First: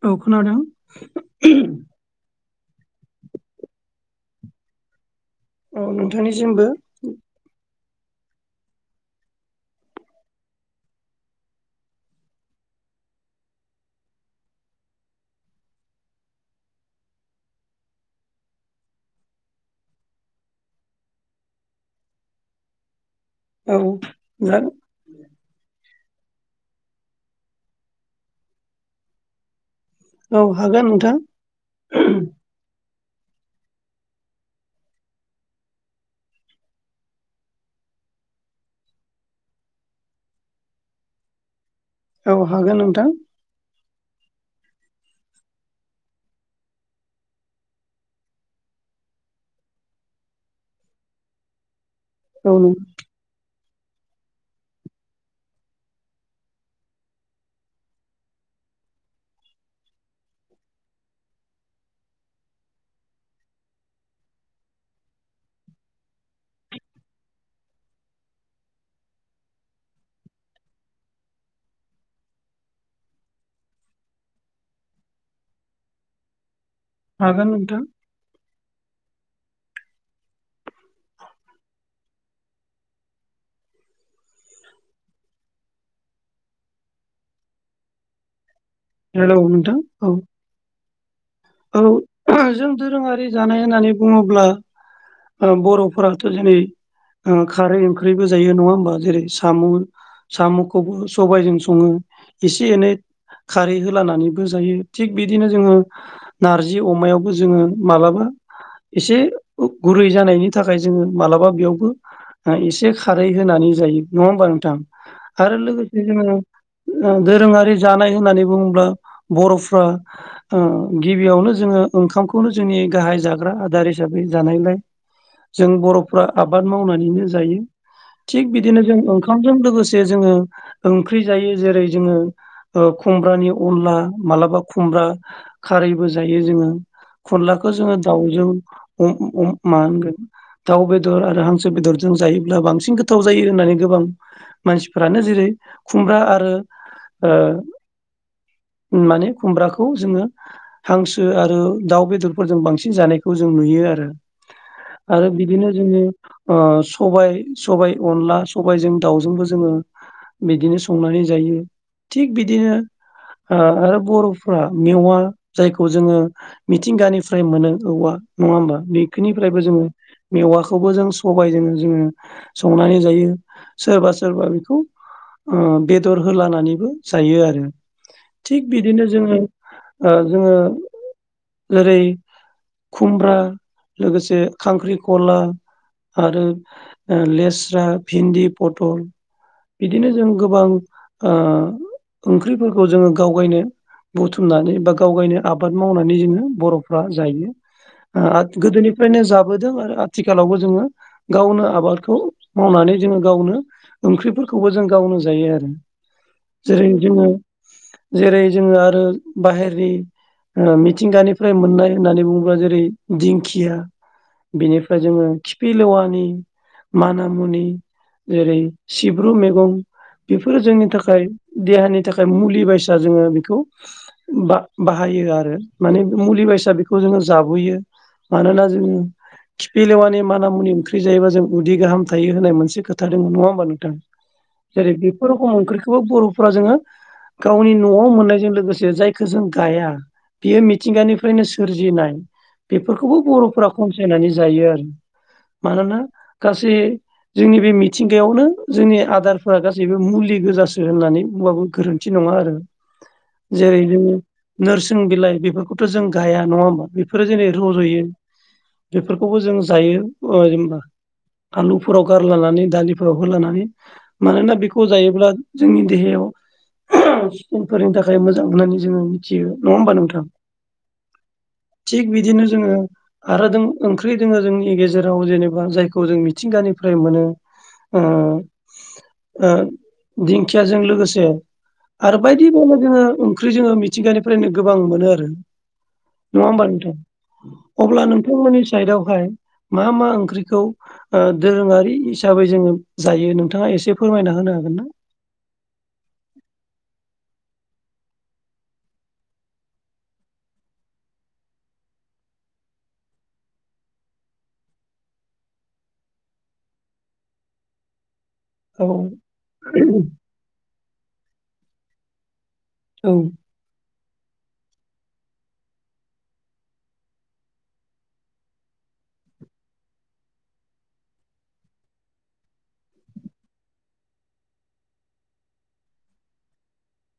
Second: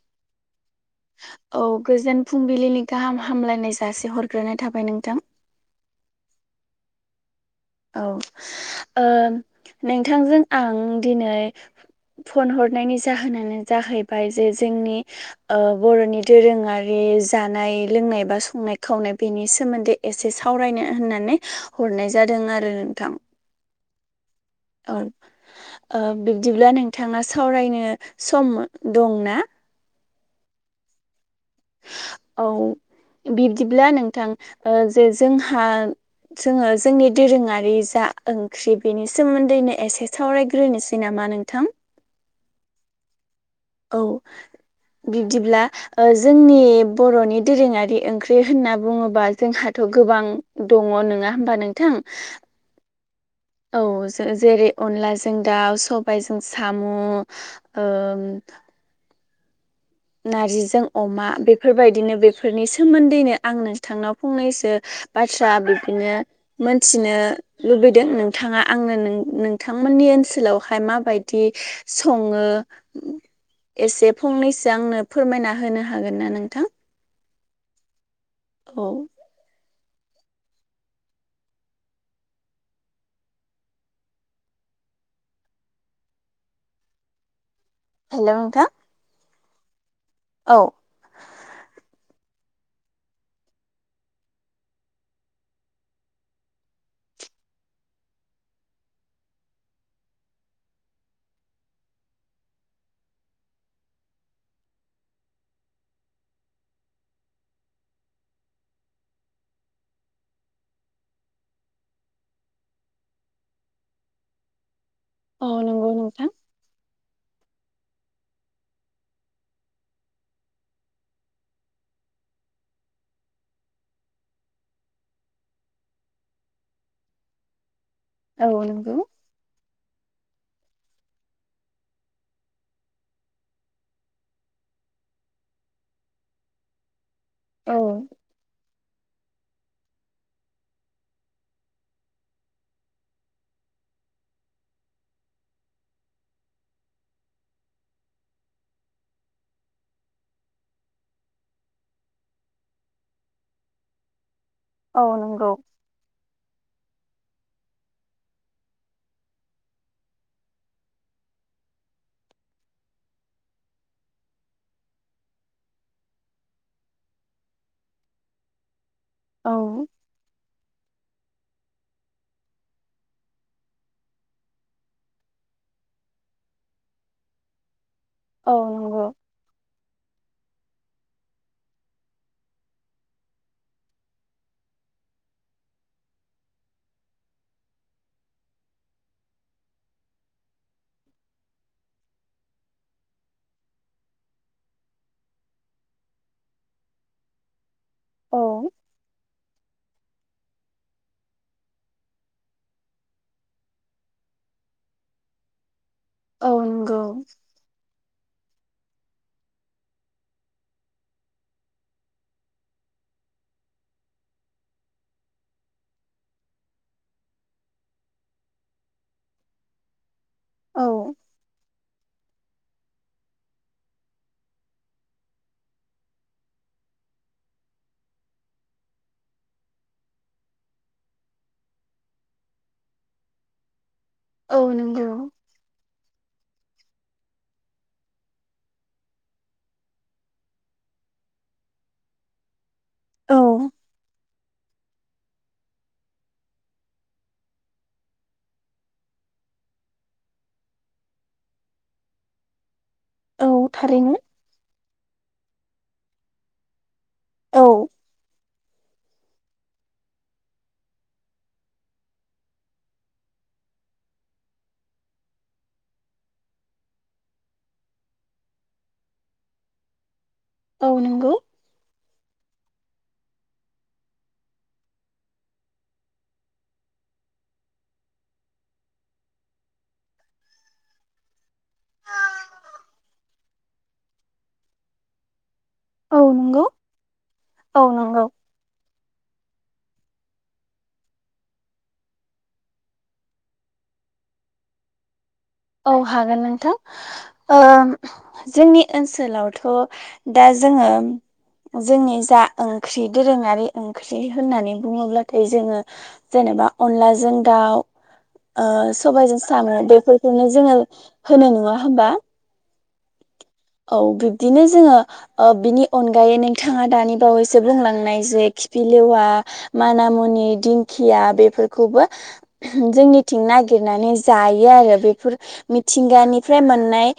औ खोनादों औ गोजोन फुंबिलिनि गाहाम हामलायनाय जासे हरग्रोनाय थाबाय नोंथां। औ नोंथांनिसिमबो। औ ओ नोंथांजों आं दिनै फन हरनायनि जाहोनानो जाहैबाय जे जोंनि ओ बर'नि दोरोङारि जानाय लोंनाय बा संनाय खावनाय बेनि सोमोन्दै एसे सावरायनो होननानै हर नाय जादों आरो नोंथां। औ जा औ ओ बिब्दिब्ला नोंथाङा सावरायनो सम दंना? औ हागोन नोंथां। औ बिब्दिब्ला नोंथां ओ जे जोंहा जोङो जोंनि दोरोङारि जा ओंख्रि बेनि सोमोन्दैनो एसे सावरायग्रोनोसै नामा मा नोंथां? औ हागोन नोंथां। औ बिब्दिब्ला ओ जोंनि बर'नि दोरोङारि ओंख्रि होनना बुङोबा जोंहाथ' गोबां दङ नङा होमबा नोंथां? औ नो औ जे जेरै अनलाजों दाउ सबायाइजों साम' ओम [unintelligible] नारजिजों अमा बेफोरबायदिनो बेफोरनि सोमोन्दैनो आं नोंथांनाव फंनैसो बाथ्रा बिदिनो मोनथिनो लुबैदों नोंथाङा आंनो नों नोंथांमोन नि ओनसोलावहाय माबायदि सङो एसे फंनैस सो फोरमायना होनो हागोन ना नोंथां? हागोन नोंथां‌। औ हेल' नोंथां हेल' नथां औ औ जों दोरोङारि जानाय होननानै बुङोब्ला ओ बर'फोराथ' दिनै ओ खारै ओंख्रिबो जायो नङा होमबा जेरै साम' साम'खौबो सबायाइजों सङो। इसे एनै खारै होलानानैबो जायो थिग बिदिनो जोङो नारजि अमायावबो जोङो मालाबा एसे गुरै जानायनि थाखाय जोङो मालाबा बेयावबो एसे खारै होनानै जायो नङा होमबा नोंथां? औ आरो नंगौ लोगोसे नोंथां जोङो दोरोङारि जानाय होननानै बुङोब्ला बर'फ्रा ओ गिबियावनो जोङो ओंखामखौनो जोंनि गाहाइ जाग्रा आदार हिसाबै जानायलाय जों बर'फ्रा आबाद मावनानैनो जायो। थिग औ बिदिनो जों नंगौ ओंखामजों लोगोसे जोङो ओंख्रि जायो जेरै जोङो ओ खुमब्रानि अनला मालाबा खुमब्रा खारैबो जायो जोङो। अनलाखौ औ जोङो दाउजों अम अम मा होनगोन? दाउ बेदर आरो हांसो बेदरजों जायोब्ला बांसिन गोथाव जायो होननानै गोबां मानसिफोरानो जेरै खुमब्रा आरो ओ [inaudible] माने खुमब्राखौ जोङो हांसो आरो दाउ बेदरफोरजों बांसिन जानायखौ जों नुयो आरो औ आरो नंगौ बिदिनो जोङो ओ सबाय सबाय अनला सबायजों दाउजोंबो जोङो बिदिनो संनानै जायो थिग बिदिनो आरो बर'फ्रा मेवा जायखौ जोङो मिथिंगानिफ्राय मोनो औवा नङा होमबा ब [inaudible] औ खोनिफ्रायबो जोङो मेवाखो खौबो जों सबायजों जोङो संनानै जायो सोरबा सोरबा बेखौ बेदर होलानानैबो जायो आरो औ थिग नंगौ बिदिनो जोङो ओ जोङो जेरै खुमब्रा लोगोसे खांख्रिखला आरो लेस्रा भिन्दि पटल बिदिनो जों गोबां ओ ओंख्रिफोरखौ जोङो गावगायनो बुथुमनानै बा गाव गायनो आबाद मावनानै जोङो बर'फ्रा जायो। औ गोदोनिफ्रायनो जाबोदों आरो आथिखालावबो जोङो गावनो आबादखौ मावनानै जोङो गावनो ओंख्रिफोरखौबो जों गावनो जायो आरो। औ जेरै नंगौ। जोङो जेरै जोङो आरो बाहेरनि मिथिंगानिफ्राय मोननाय होननानै बुङोब्ला जेरै दिंखिया बिनिफ्राय जोङो खिफि लेवानि माना मुनि जेरै सिब्रु मैगं बेफोरो औ जोंनि थाखाय देहानि थाखाय मुलि बायसा जोङो बेखौ बा-बाहायो आरो माने मुलि बायसा बेखौ जोङो जाबोयो मानोना जोङो खिफिलेवानि माना मुनि ओंख्रि जायोबा जों उदै गाहाम थायो होननाय मोनसे खोथा दङ नङा होमबा नोंथां? औ जेरै नंगौ बेफोर रखम ओंख्रिखौबो बर'फोरा जोङो गावनि न'आव मोननायजों लोगोसे जायखो जों गाया बियो मिथिंगानिफ्रायनो सोरजिनाय बेफोरखौबो औ बर'फोरा खनसायनानै जायो आरो मानोना गासै जोंनि बे मिथिंगायावनो जोंनि आदारफोरा गासैबो मुलि गोजासो होननानै बुंबाबो गोरोन्थि नङा आरो औ जेरै थारैनो नोरसिं बिलाइ बेफोरखौथ' जों गाया नङा होमबा बेफोरो जेरै औ रज'यो बेफोरखौबो जों जायो ओ जेनबा आलुफोराव गारलानानै दालिफोराव होलानानै मानोना बेखौ जायोब्ला जोंनि देहायाव [inaudible] फोरनि थाखाय मोजां होननानै जोङो मिथियो नङा होमबा नोंथां? औ नंगौ। थिग बिदिनो जोङो आरो दों ओंख्रि दोङो जोंनि गेजेराव जेनेबा जायखौ जों मिथिंगानिफ्राय मोनो। ओ ओ दिंखियाजों लोगोसे आरो बायदि बेला जोङो ओंख्रि जोङो मिथिंगानिफ्रायनो गोबां मोनो आरो औ नङा नंगौ होमबा नोंथां औ अब्ला नंगौ नोंथांमोननि साइदआवहाय मा मा ओंख्रिखौ ओ दोरोङारि हिसाबै जोङो जायो नोंथाङा एसे फोरमायना होनो हागोन ना? औ हागोन नोंथां। ओ‌ जोंनि ओनसोलावथ' दा जोङो जोंनि जा ओंख्रि दोरोङारि ओंख्रि होननानै बुङोब्लाथाय जोङो जेन जेनेबा अनलाजों दाउ ओ‌ औ सबायजों सामो बेफोरखौनो जोङो होनो नङा होमबा। औ। औ बिब्दिनो जोङो बिनि अनगायै नोंथाङा दानि बावैसो बुंलांनाय जे खिफि लेवा माना मुनि दिंखिया बेफोरखौबो जोंनिथिं नागि‌‍‌र नानै जायो आरो बेफोर मिथिंगानिफ्राय मोननाय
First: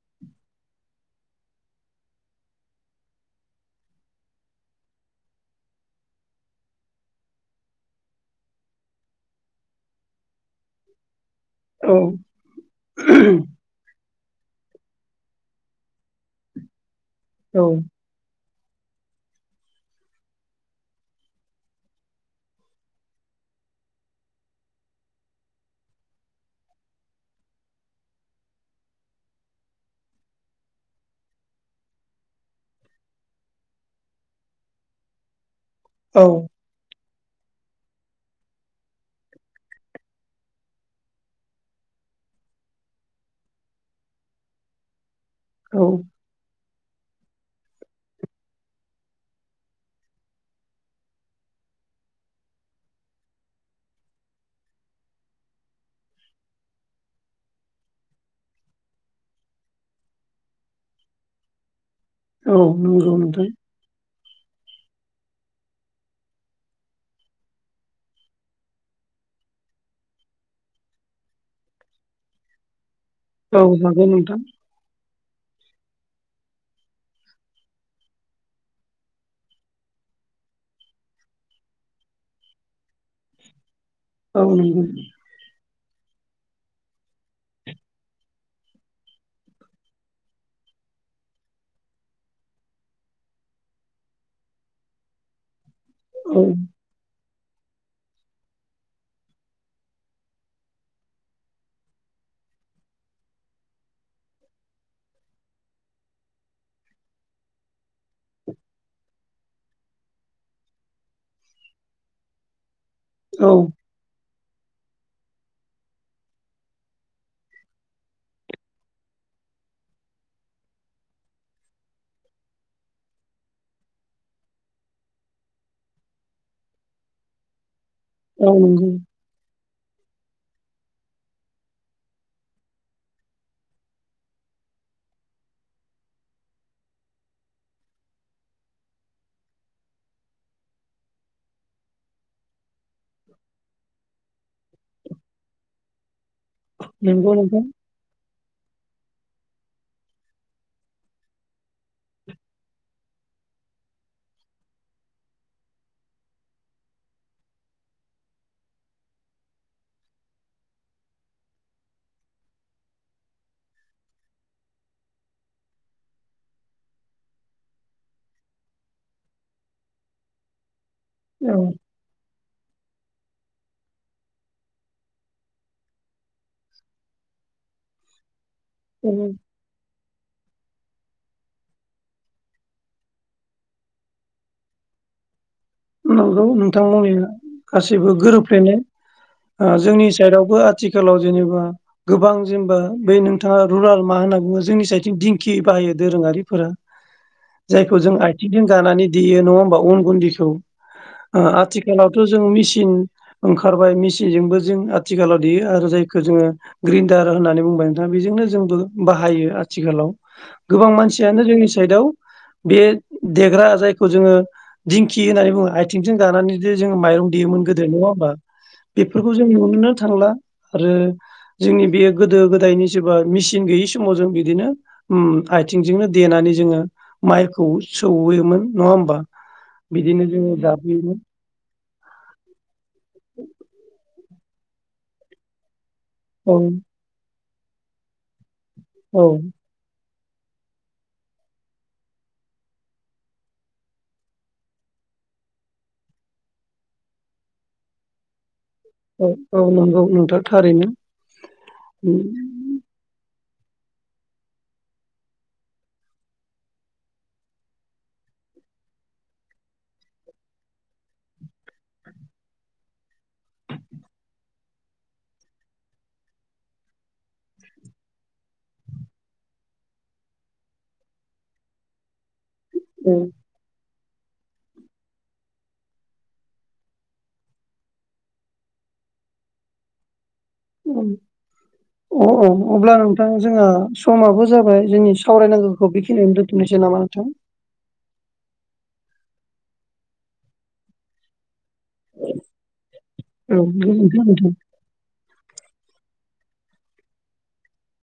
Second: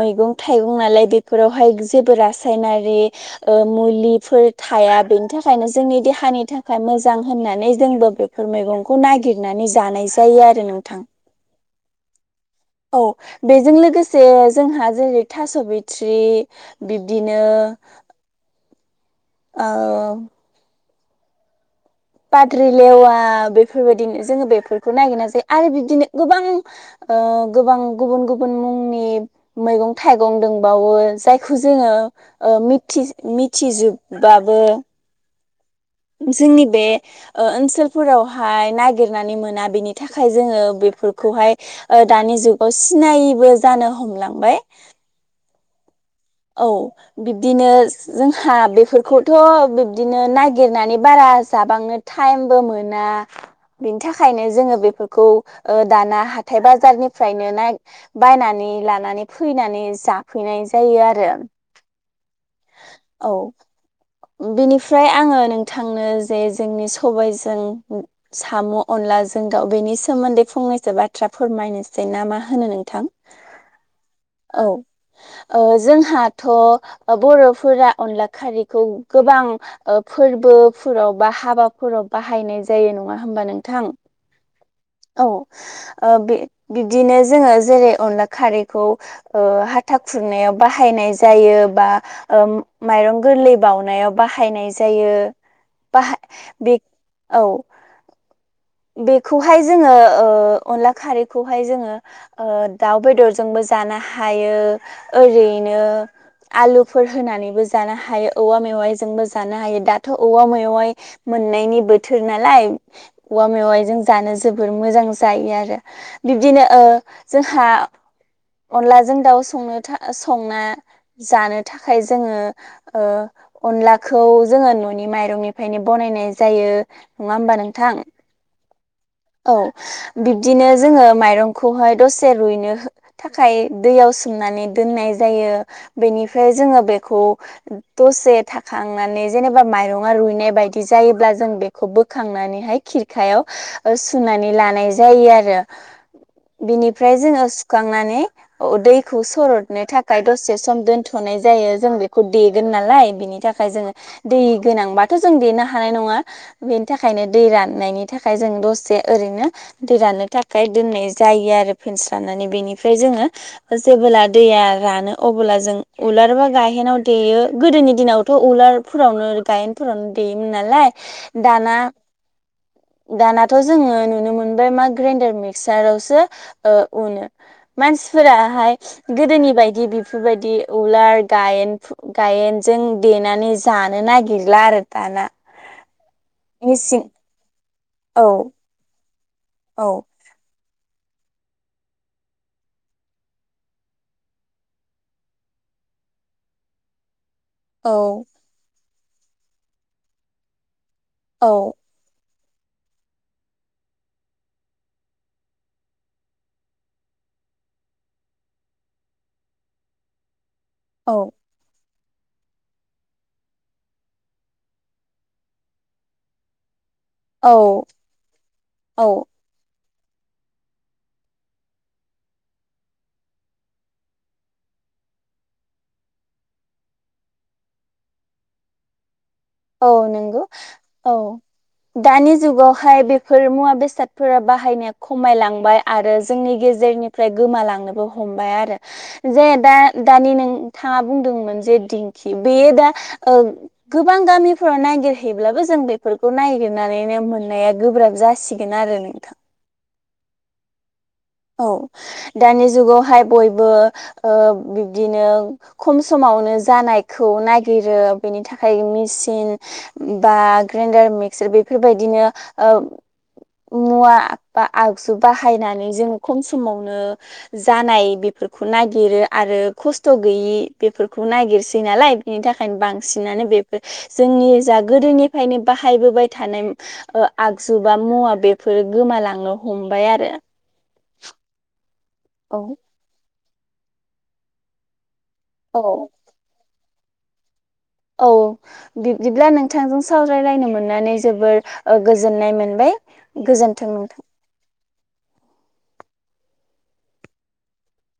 मैगं‌ थाय थाइगं नालाय बेफोरावहाय जेबो रासायनारिओ मुलिफोर थाया बेनि थाखाय खायनो जोंनि देहानि थाखाय मोजां होननानै जोंबो बेफोर मैगंखौ नागिरनानै जानाय जायो आरो नोंथां। औ। औ बेजों लोगोसे जोंहा जेरै थास' बिथ्रि बिब्दिनो औ औ पाद्रि लेवा बेफोरबायदिनो जोङो बेफोरखौ नागिरनाय जायो आरो बिदिनो गोबां ओ गोबां गुबुन गुबुन मुंनि मैगं थाइगं दंबावो जायखौ जोङो ओ मिथि मिथिजोबबाबो जोंनि बे ओ ओनसोलफोरावहाय नागिरनानै मोना बेनि थाखाय जोङो बेफोरखौहाय ओ दानि जुगाव सिनायैबो जानो हमलांबाय। औ। औ बिब्दिनो जोंहा बेफोरखौथ' बिब्दिनो नागिरनानै बारा जा बांनो‌ टाइमबो मोना बिनि थाखायनो जोङो बेफोरखौओ दाना हाथाय बाजारनिफ्रायनो नाय बायनानै लानानै फैनानै जाफैनाय जायो आरो औ नंगौ‌ नोंथां। बिनिफ्राय आङो नोंथांनो जे जोंनि सबायजों साम' अनला दा जों दाव बेनि सोमोन्दै फंनैसो बाथ्रा फोरमायनोसै ना मा होनो नोंथां? औ जागोन नोंथां। औ ओ जोंहाथ' बर'फोरा अनला खारैखौ गोबां फोरबोफोराव बा हाबाफोराव बाहायनाय जायो न नङा हबा नोंथां औ नंगौ औ बे बिबदिनो जोङो जेरै अनला खारैखौ ओ हाथा खुरनायाव बाहायनाय जायो बा मायरं ओ गोरलै बाव बनायाव बाहायनाय जायो‌ बाहा औ बेखो औ [inaudible] बेखौहाय जोङो ओ‌ अनला खारैखौहाय जोङो ओ दाउ बेदरजोंबो जानो हायो‌ओरैनो आलुफोर होनानैबो जानो‌ हायो औवा मेवा मेवाइ जोंबो जानो हायो दाथ' औवा मेवाइ मोननायनि बोथोर नालाय औवा औ मेवाइजों जानो जोबोर मोजां जा जायो आरो बिब्दिनो ओ जोंहा अनलाजों दाउ संनोथा संनो जानो थाखाय जोङो ओ अनलाखौ जोङो न'नि माइरंनिफ्रायनो बानायनाय जायो नङा होमबा नोंथां। औ नगौ। औ बिब्दिनो जोङो माइरंखौहाय दसे रुइनो थाखाय दैयाव सोमनानै दोननाय जायो बेनिफ्राय जोङो बेखौ दसे थाखांनानै जेनेबा माइरङा रुइनाय बायदि जायोब्ला जों बेखौ बोखांनानैहाय खिरखायाव सुनानै ओ लानाय जायो आरो बिनिफ्राय नंगौ जोङो नोंथां सुखांनानै ओ दैखौ सरदनो थाखाय दसे सम दोनथ'नाय जायो जों बेखौ देगोन नालाय बिनि थाखाय जोङो दै गोनांबाथ' जों देनो हानाय नङा बेनि थाखायनो दै राननायनि थाखाय जों दसे ओरैनो दै राननो थाखाय दोननाय ओ जेबोला दैया रानो अबोला जों उलारबा गाहेनाव देयो गोदोनि दिनाव थ' उलारफोरावनो गायेनफोरावनो देयोमोन नालाय औ दाना दानाथ' जोङो नुनो मोनबाय मा ग्राइन्डार मिक्सारावसो ओ उनो मानसिफोरा हाय गोदोनि बायदि बिफोरबायदि उलार गायेन गायेजों देनानै जानो नागिरला आरो दाना नंगौ नोंथां मेचिन [unintelligible] गासैबो औ गोरोबफ्लेनाय ओ औ जोंनि सायेदावबो थिखालाव जेनेबा गोबां जेनबा बै नोंथाङा रुलार मा होनना बुङो जोंनि साइडथिं दिंखि बा यो दोरोङारिफोरा औ जायखौ जों आयथिंजों गानानै देयो नङा होमबा अन गुन्दैखौ ओ औ आथिखालावथो जों मिचिन ओंखारबाय मिचजोंबो जों आथिखालाव देयो आरो जायखो जोङो ग्रिन्डार होनानै बुंबाय नोंथाङा बेजोंनो जोंबो बाहायो आथिखालाव औ बे देग्रा जायखौ जोङो दिंखि होननानै बुङो आयथिंजोंं गानानै जे जों माइरं देयोमोन औ गोदो नवा होमबा औ बेफोरखौ जों नुनो मोनो थांला आरो जोंनि बे गोदो गोदायनि सोबा मिचिन गैयि समाव जों बिदिनो उम आयथिंजोंनो देनानै जोङो माइखौ सौहैयोमोन नङा होमबा औ बिदिनो नोंगौ [unintelligible] दानि जुगावहाय बेफोर मुवा बेसादफोरा बाहायनाया खमायलांबाय आरो जोंनि औ गेजेरनिफ्राय गोमालांनोबो हमबाय आरो औ जे दा दानि नोंथाङा बुंदोंमोन जे दिंखि बेयो दा ओ गोबां गामिफोराव नायगिरहैब्लाबो जों बेफोरखौ नायगिरनानैनो मोननाया गोब्राब जासि ओ औ नंगौ नोंथा थारैनो औ उम दानि जुगावहाय बयबो ओ बिब्दिनो खम समावनो जानायखौ नागिरो बे नि थाखाय मिचिन बा ग्राइन्डार मिक्सार बेफोरबायदिनो ओ मुवा बा आगजु बाहायनानै जों खम समावनो जानाय बेफोरखौ नागिरो आरो खस्थ' गैयि बेफोरखौ नायगिरसै नालाय बिनि थाखायनो औ बांसिनानो बेफोर जोंनि जा गोदोनिफ्रायनो बाहायबोबाय थानाय ओ आगजु बा मुवा बेफोरो गोमालांनो हमबाय आरो अ अ औ अब्ला नोंथां जोंङो समाबो जाबाय जोंनि औ सावरायनांगोखौ बेखिनियावनो दोन्थ'नोसै नामा नोंथां औ बिब्दिब्ला नोंथांजों सावरायलायनो मोननानै जोबोर ओ गोजोननाय मोनबाय गोजोनथों नोंथां